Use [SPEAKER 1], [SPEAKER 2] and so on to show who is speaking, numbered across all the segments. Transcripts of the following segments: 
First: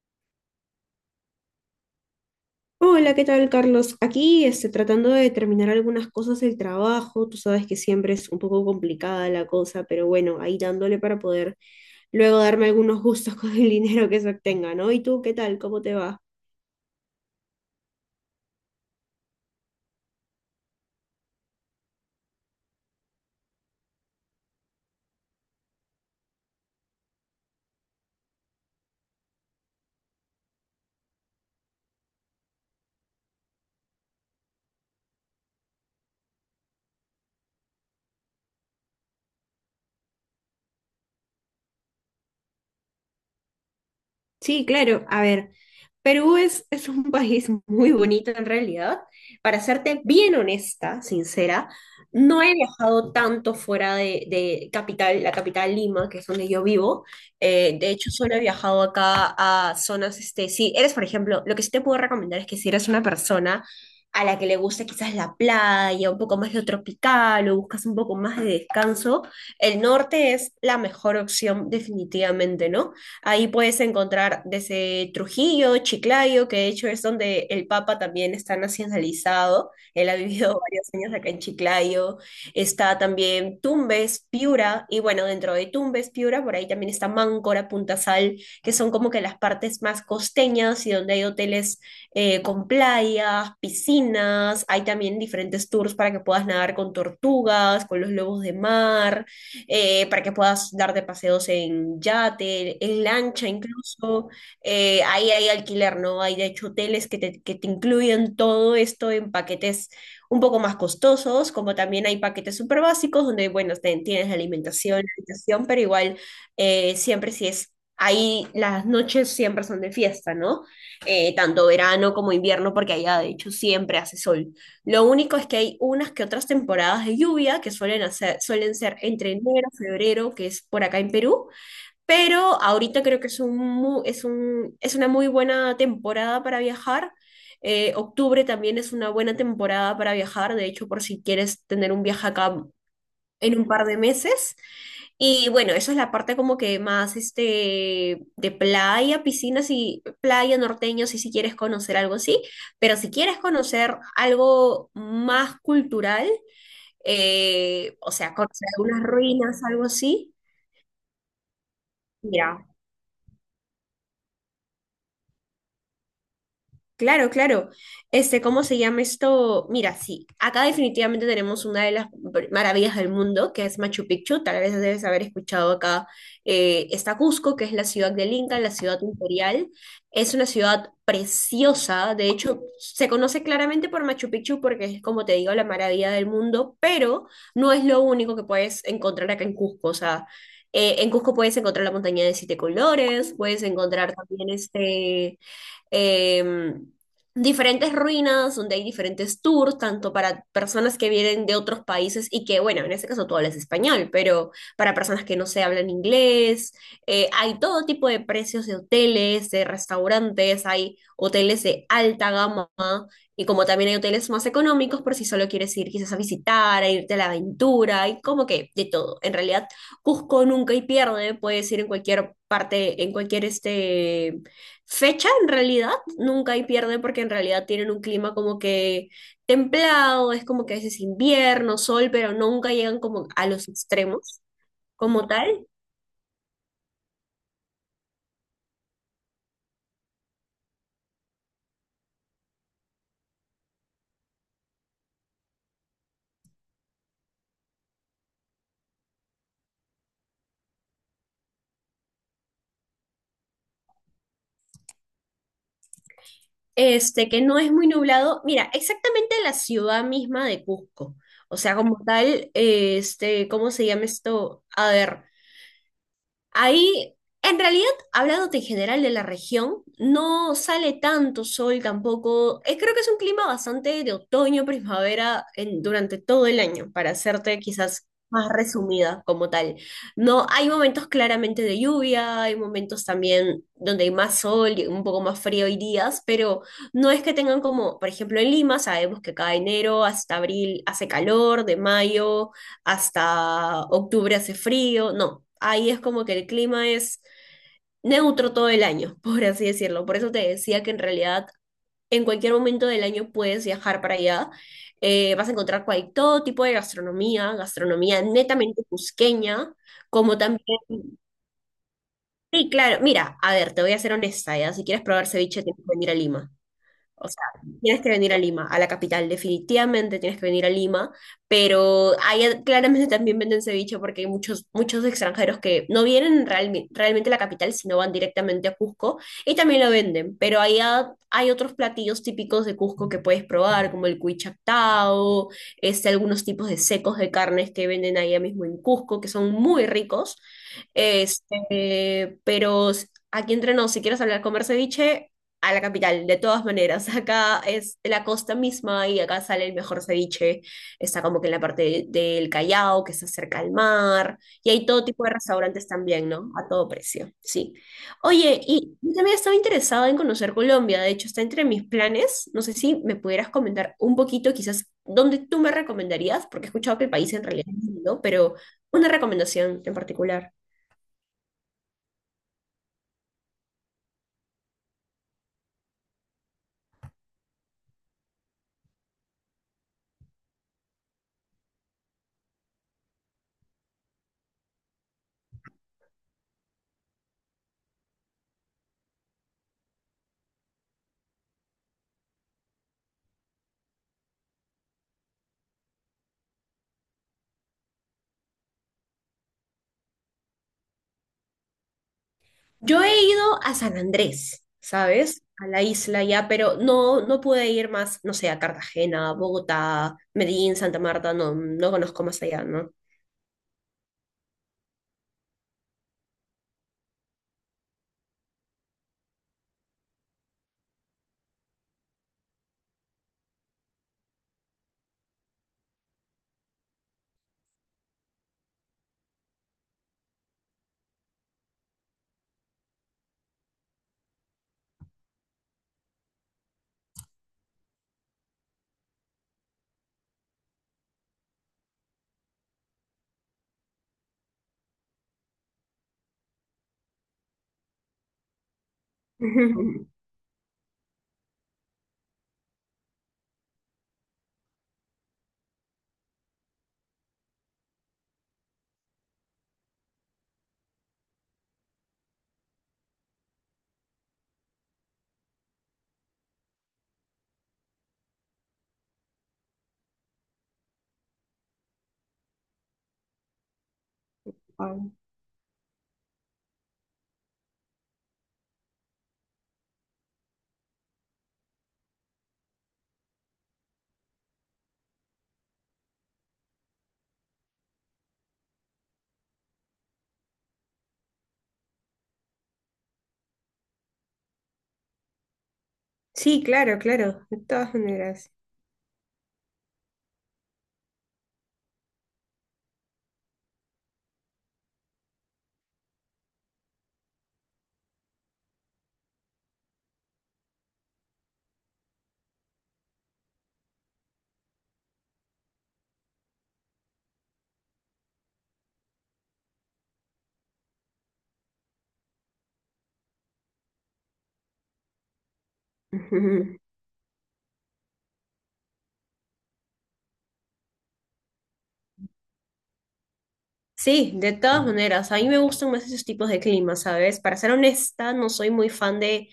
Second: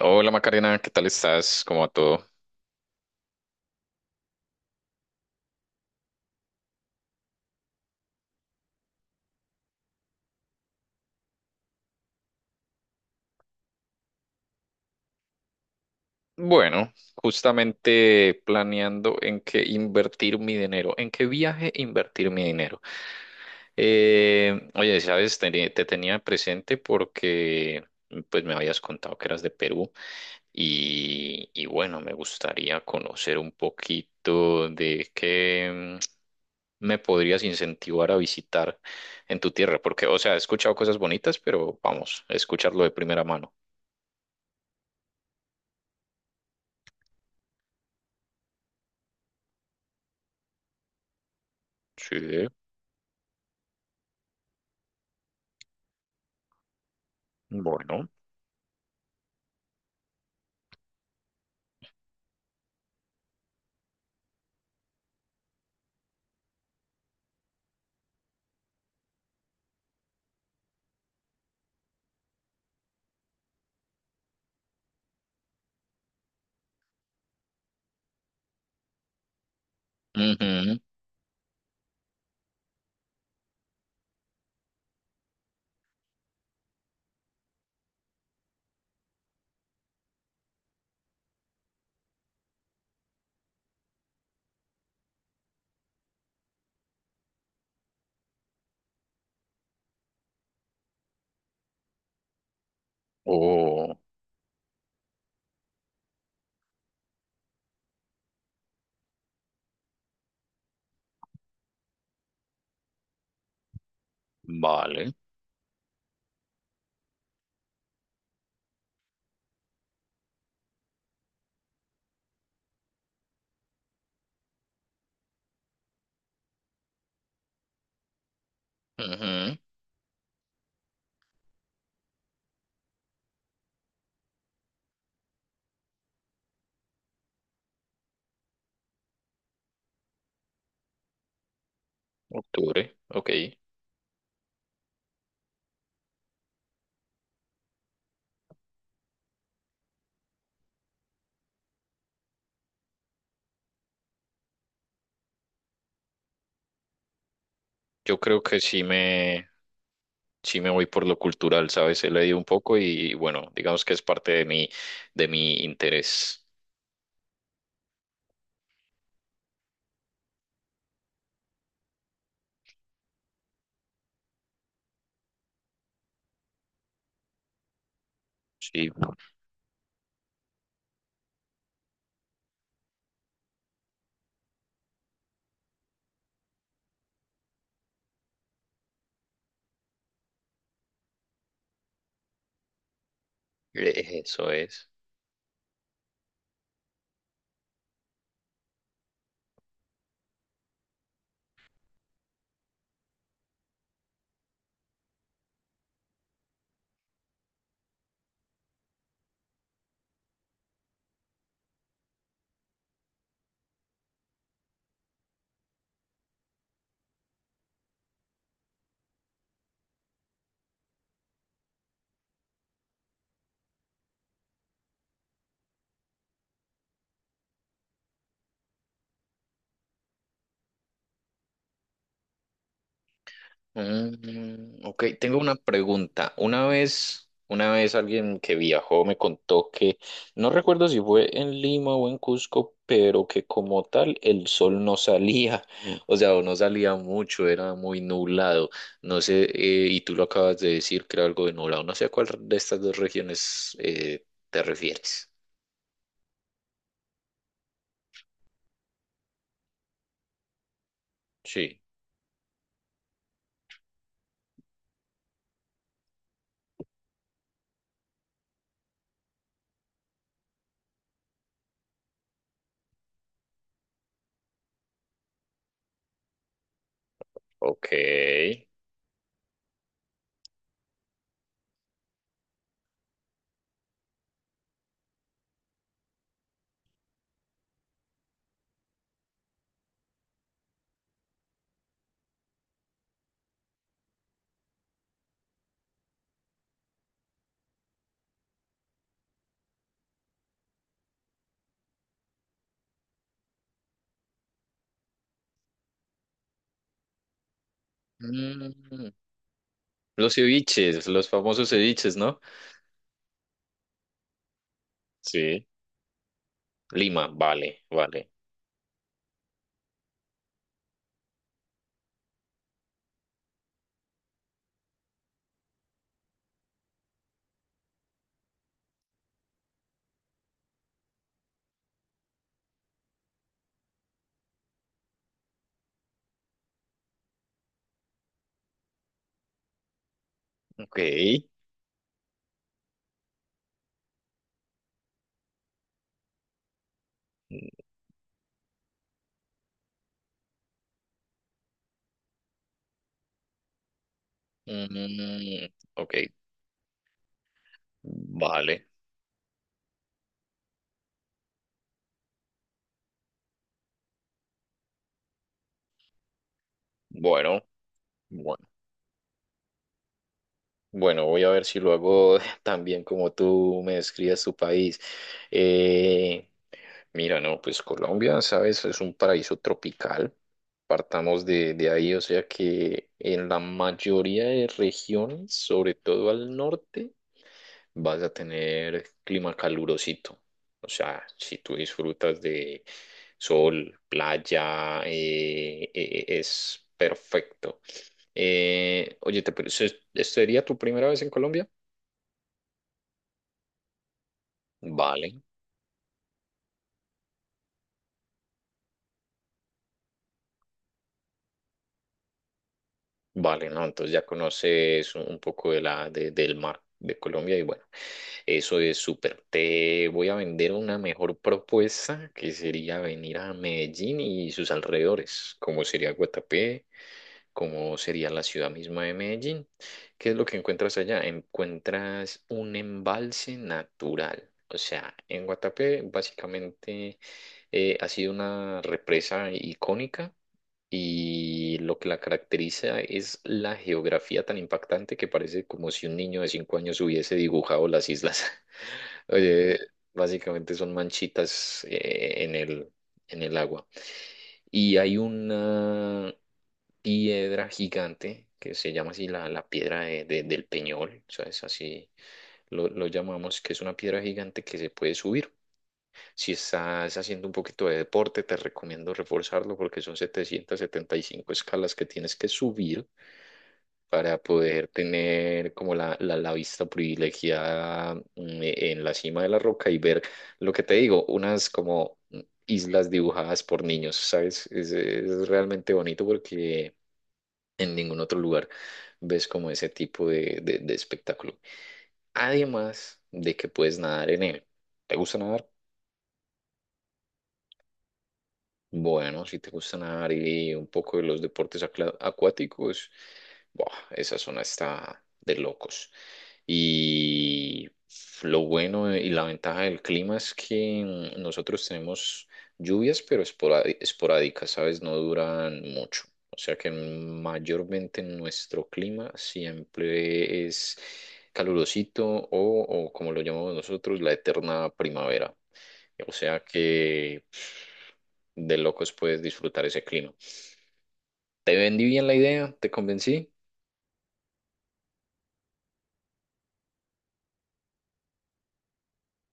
[SPEAKER 1] Hola Macarena, ¿qué tal estás? ¿Cómo va todo?
[SPEAKER 2] Hola, ¿qué tal, Carlos? Aquí tratando de terminar algunas cosas del trabajo. Tú sabes que siempre es un poco complicada la cosa, pero bueno, ahí dándole para poder luego darme algunos gustos con el dinero que se obtenga, ¿no? ¿Y tú qué tal? ¿Cómo te va?
[SPEAKER 1] Bueno, justamente planeando en qué invertir mi dinero, en qué viaje invertir mi dinero. Oye, sabes, tenía presente porque pues me habías contado que eras de Perú y bueno, me gustaría conocer un poquito de qué me podrías incentivar a visitar en tu tierra, porque, o sea, he escuchado cosas bonitas, pero vamos, escucharlo de primera mano.
[SPEAKER 2] Sí, claro. A ver, Perú es un país muy bonito en realidad. Para serte bien honesta, sincera, no
[SPEAKER 1] Sí,
[SPEAKER 2] he viajado tanto fuera de capital, la capital Lima, que es donde yo vivo. De
[SPEAKER 1] bueno.
[SPEAKER 2] hecho, solo he viajado acá a zonas, si eres, por ejemplo, lo que sí te puedo recomendar es que si eres una persona a la que le gusta quizás la playa, un poco más lo tropical o buscas un poco más de descanso, el norte es la mejor opción definitivamente, ¿no? Ahí puedes encontrar desde Trujillo, Chiclayo, que de hecho es donde el Papa también está nacionalizado. Él ha vivido
[SPEAKER 1] Ujú.
[SPEAKER 2] varios años acá en Chiclayo. Está también Tumbes, Piura, y bueno, dentro de Tumbes, Piura, por ahí también está Máncora, Punta Sal, que son como que las partes más costeñas y donde hay hoteles con playas, piscinas. Hay también diferentes tours para que puedas nadar con tortugas, con los lobos de mar, para que puedas darte paseos en yate, en lancha
[SPEAKER 1] Oh,
[SPEAKER 2] incluso. Ahí hay alquiler, ¿no? Hay de hecho hoteles que te incluyen todo esto en paquetes un poco más costosos, como también hay paquetes súper básicos donde, bueno, tienes la alimentación,
[SPEAKER 1] vale.
[SPEAKER 2] la habitación, pero igual, siempre si es... Ahí las noches siempre son de fiesta, ¿no? Tanto verano como invierno, porque allá de hecho siempre hace sol. Lo único es que hay unas que otras temporadas de lluvia que suelen ser entre
[SPEAKER 1] Ujú.
[SPEAKER 2] enero, febrero, que es por acá en Perú, pero ahorita creo que es un, mu- es un, es una muy buena temporada para viajar. Octubre también es una buena temporada para viajar, de hecho, por si quieres tener un viaje acá
[SPEAKER 1] Octubre, ok.
[SPEAKER 2] en un par de meses. Y bueno, esa es la parte como que más de playa, piscinas y playa norteño, si quieres conocer algo así, pero si quieres conocer algo más cultural, o
[SPEAKER 1] Yo
[SPEAKER 2] sea,
[SPEAKER 1] creo que
[SPEAKER 2] conocer algunas ruinas, algo así,
[SPEAKER 1] sí me voy por lo cultural, ¿sabes? He leído un
[SPEAKER 2] mira,
[SPEAKER 1] poco y bueno, digamos que es parte de de mi interés.
[SPEAKER 2] claro, claro. ¿Cómo se llama esto? Mira, sí, acá definitivamente tenemos una de las maravillas del mundo, que es Machu Picchu. Tal vez debes haber escuchado acá. Está Cusco, que es la ciudad del Inca, la
[SPEAKER 1] Sí,
[SPEAKER 2] ciudad imperial. Es una ciudad preciosa. De hecho, se conoce claramente por Machu Picchu porque es, como te digo, la maravilla del mundo, pero no es lo único que puedes encontrar acá en Cusco. O sea, en Cusco puedes encontrar la montaña de siete colores, puedes encontrar
[SPEAKER 1] eso
[SPEAKER 2] también
[SPEAKER 1] es.
[SPEAKER 2] eh, diferentes ruinas donde hay diferentes tours, tanto para personas que vienen de otros países y que, bueno, en este caso tú hablas español, pero para personas que no se hablan inglés, hay todo tipo de precios de hoteles, de restaurantes, hay hoteles de alta gama y como también hay hoteles más económicos por si solo quieres ir quizás a visitar, a irte a la aventura, y como que de todo. En realidad, Cusco nunca y pierde, puedes ir en cualquier parte, en cualquier fecha en realidad, nunca hay pierde porque en realidad tienen un clima como que templado, es como que a veces invierno, sol, pero nunca llegan como a los extremos
[SPEAKER 1] Ok,
[SPEAKER 2] como
[SPEAKER 1] tengo una
[SPEAKER 2] tal.
[SPEAKER 1] pregunta. Una vez alguien que viajó me contó que, no recuerdo si fue en Lima o en Cusco, pero que como tal el sol no salía, o sea, o no salía mucho, era muy nublado. No sé, y tú lo acabas de decir que era algo de nublado. No sé a cuál de estas dos regiones te refieres.
[SPEAKER 2] Que no es muy nublado. Mira, exactamente la ciudad misma de Cusco. O sea,
[SPEAKER 1] Sí.
[SPEAKER 2] como tal, ¿cómo se llama esto? A ver. Ahí, en realidad, hablándote en general de la región, no sale tanto sol tampoco. Creo que es un clima bastante de otoño, primavera, durante todo el año, para hacerte
[SPEAKER 1] Ok.
[SPEAKER 2] quizás más resumida como tal. No, hay momentos claramente de lluvia, hay momentos también donde hay más sol y un poco más frío y días, pero no es que tengan como, por ejemplo, en Lima, sabemos que cada enero hasta abril hace calor, de mayo hasta octubre hace frío, no, ahí es como que el clima es neutro todo el año, por así decirlo. Por eso te decía que en realidad en cualquier momento del año puedes viajar para allá. Vas a encontrar todo tipo de gastronomía, gastronomía netamente
[SPEAKER 1] Mm,
[SPEAKER 2] cusqueña,
[SPEAKER 1] los
[SPEAKER 2] como también...
[SPEAKER 1] ceviches, los famosos ceviches, ¿no?
[SPEAKER 2] Sí, claro, mira, a ver, te voy a ser honesta, ya, si quieres probar ceviche
[SPEAKER 1] Sí.
[SPEAKER 2] tienes que venir a Lima.
[SPEAKER 1] Lima,
[SPEAKER 2] O sea,
[SPEAKER 1] vale,
[SPEAKER 2] tienes que
[SPEAKER 1] vale.
[SPEAKER 2] venir a Lima, a la capital, definitivamente tienes que venir a Lima, pero ahí claramente también venden ceviche porque hay muchos, muchos extranjeros que no vienen realmente a la capital, sino van directamente a Cusco y también lo venden, pero ahí hay otros platillos típicos de Cusco que puedes probar, como el cuy chactao, algunos tipos de secos de carnes que venden ahí mismo en Cusco, que son muy ricos.
[SPEAKER 1] Ok.
[SPEAKER 2] Pero aquí entre nos, si quieres hablar comer ceviche, a la capital, de todas maneras. Acá es la costa misma y acá sale el mejor ceviche. Está como que en la parte del Callao, que está cerca al mar. Y hay todo tipo de
[SPEAKER 1] Mm,
[SPEAKER 2] restaurantes
[SPEAKER 1] ok.
[SPEAKER 2] también, ¿no? A todo precio, sí. Oye,
[SPEAKER 1] Vale.
[SPEAKER 2] y yo también estaba interesada en conocer Colombia. De hecho, está entre mis planes. No sé si me pudieras comentar un poquito, quizás, dónde tú me recomendarías, porque he escuchado que el país en
[SPEAKER 1] Bueno,
[SPEAKER 2] realidad es lindo, pero
[SPEAKER 1] bueno.
[SPEAKER 2] una recomendación en particular.
[SPEAKER 1] Bueno, voy a ver si lo hago tan bien como tú me describes tu país. Eh, mira, no, pues Colombia, sabes, es un paraíso tropical. Partamos de ahí, o sea que en la mayoría de regiones, sobre todo al norte, vas a tener clima calurosito. O sea, si tú disfrutas de sol, playa, es perfecto. Oye, ¿sería tu primera vez en Colombia?
[SPEAKER 2] Yo he ido a San Andrés,
[SPEAKER 1] Vale.
[SPEAKER 2] ¿sabes? A la isla ya, pero no, no pude ir más, no sé, a Cartagena, Bogotá, Medellín, Santa Marta, no, no conozco más allá, ¿no?
[SPEAKER 1] Vale, ¿no? Entonces ya conoces un poco de del mar de Colombia y bueno, eso es súper. Te voy a vender una mejor propuesta que sería venir a Medellín y sus alrededores, como sería Guatapé, como sería la ciudad misma de Medellín. ¿Qué es lo que encuentras allá? Encuentras un embalse natural. O sea, en Guatapé básicamente ha sido una represa icónica y lo que la caracteriza es la geografía tan impactante que parece como si un niño de cinco años hubiese dibujado las islas. Oye, básicamente son manchitas en en el agua. Y hay una piedra gigante que se llama así la piedra del Peñol, o sea, es así, lo llamamos, que es una piedra gigante que se puede subir. Si estás haciendo un poquito de deporte, te recomiendo reforzarlo porque son 775 escalas que tienes que subir para poder
[SPEAKER 2] Wow.
[SPEAKER 1] tener como la vista privilegiada en la cima de la roca y ver lo que te digo, unas como islas dibujadas por niños, ¿sabes? Es realmente bonito porque en ningún otro lugar ves como ese tipo de espectáculo. Además de que puedes nadar en él. ¿Te gusta nadar?
[SPEAKER 2] Sí, claro, claro, de todas maneras.
[SPEAKER 1] Bueno, si te gusta nadar y un poco de los deportes acuáticos, buah, esa zona está de locos. Y lo bueno y la ventaja del clima es que nosotros tenemos lluvias, pero esporádicas, ¿sabes? No duran mucho. O sea que mayormente nuestro clima siempre es calurosito o como lo llamamos nosotros, la eterna primavera. O sea que de locos puedes disfrutar ese clima. ¿Te vendí bien la idea? ¿Te convencí?
[SPEAKER 2] Sí, de todas maneras, a mí me gustan más esos tipos de climas, ¿sabes? Para ser honesta, no soy muy fan de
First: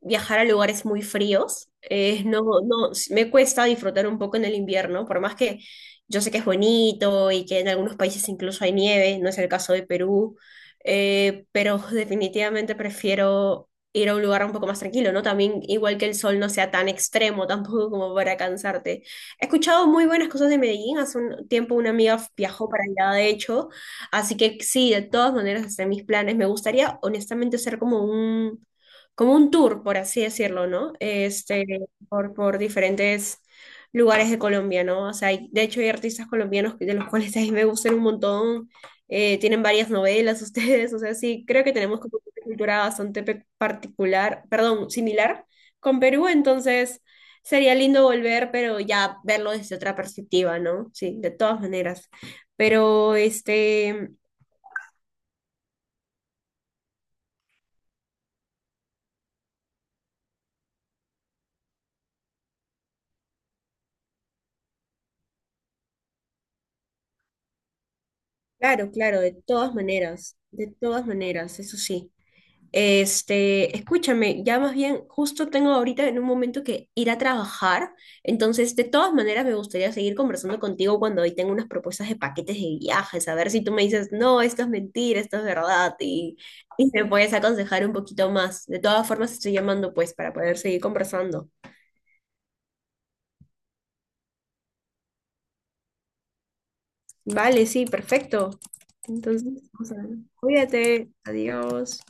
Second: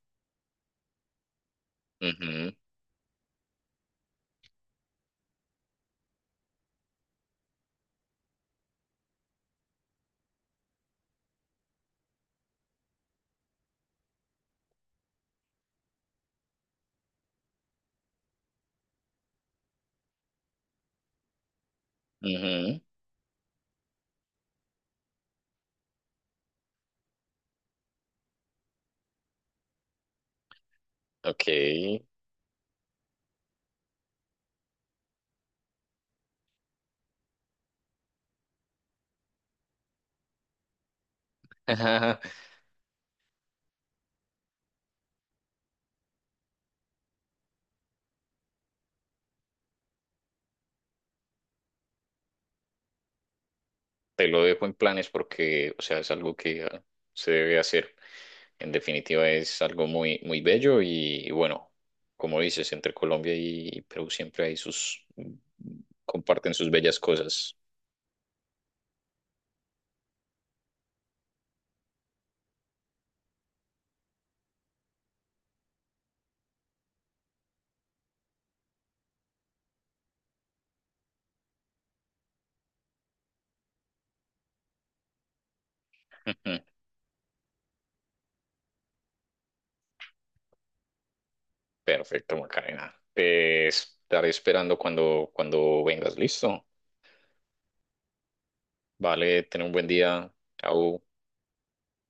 [SPEAKER 2] viajar a lugares muy fríos. No,
[SPEAKER 1] Ujú,
[SPEAKER 2] no, me cuesta disfrutar un poco en el invierno, por más que yo sé que es bonito y que en algunos países incluso hay nieve, no es el caso de Perú, pero definitivamente prefiero ir a un lugar un poco más tranquilo, ¿no? También igual que el sol no sea tan extremo tampoco como para cansarte. He escuchado muy buenas cosas de Medellín, hace un tiempo una amiga viajó
[SPEAKER 1] ujú,
[SPEAKER 2] para allá, de hecho. Así que sí, de todas maneras, hasta mis planes. Me gustaría, honestamente, hacer como un tour, por así decirlo, ¿no? Este,
[SPEAKER 1] ok.
[SPEAKER 2] por, por diferentes lugares de Colombia, ¿no? O sea, de hecho hay artistas colombianos de los cuales a mí me gustan un montón. Tienen varias novelas ustedes, o sea, sí, creo que tenemos como una cultura bastante similar con Perú, entonces sería lindo volver, pero ya verlo desde otra perspectiva, ¿no? Sí, de todas maneras. Pero este,
[SPEAKER 1] Te lo dejo en planes porque, o sea, es algo que ah, se debe hacer. En definitiva, es algo muy, muy bello y bueno, como dices, entre Colombia y Perú siempre hay sus, comparten sus bellas cosas.
[SPEAKER 2] Claro, claro, de todas maneras, eso sí. Escúchame, ya más bien, justo tengo ahorita en un momento que ir a trabajar, entonces de todas maneras me gustaría seguir conversando contigo cuando hoy tengo unas propuestas de paquetes de viajes, a ver si tú me dices, no, esto es mentira, esto es verdad,
[SPEAKER 1] Ujú.
[SPEAKER 2] y me puedes aconsejar un poquito más. De todas formas, estoy llamando pues para poder seguir conversando.
[SPEAKER 1] Perfecto, Macarena. Te estaré esperando cuando vengas, ¿listo?
[SPEAKER 2] Vale, sí, perfecto.
[SPEAKER 1] Vale,
[SPEAKER 2] Entonces,
[SPEAKER 1] ten un buen
[SPEAKER 2] vamos a ver.
[SPEAKER 1] día. Chao.
[SPEAKER 2] Cuídate, adiós.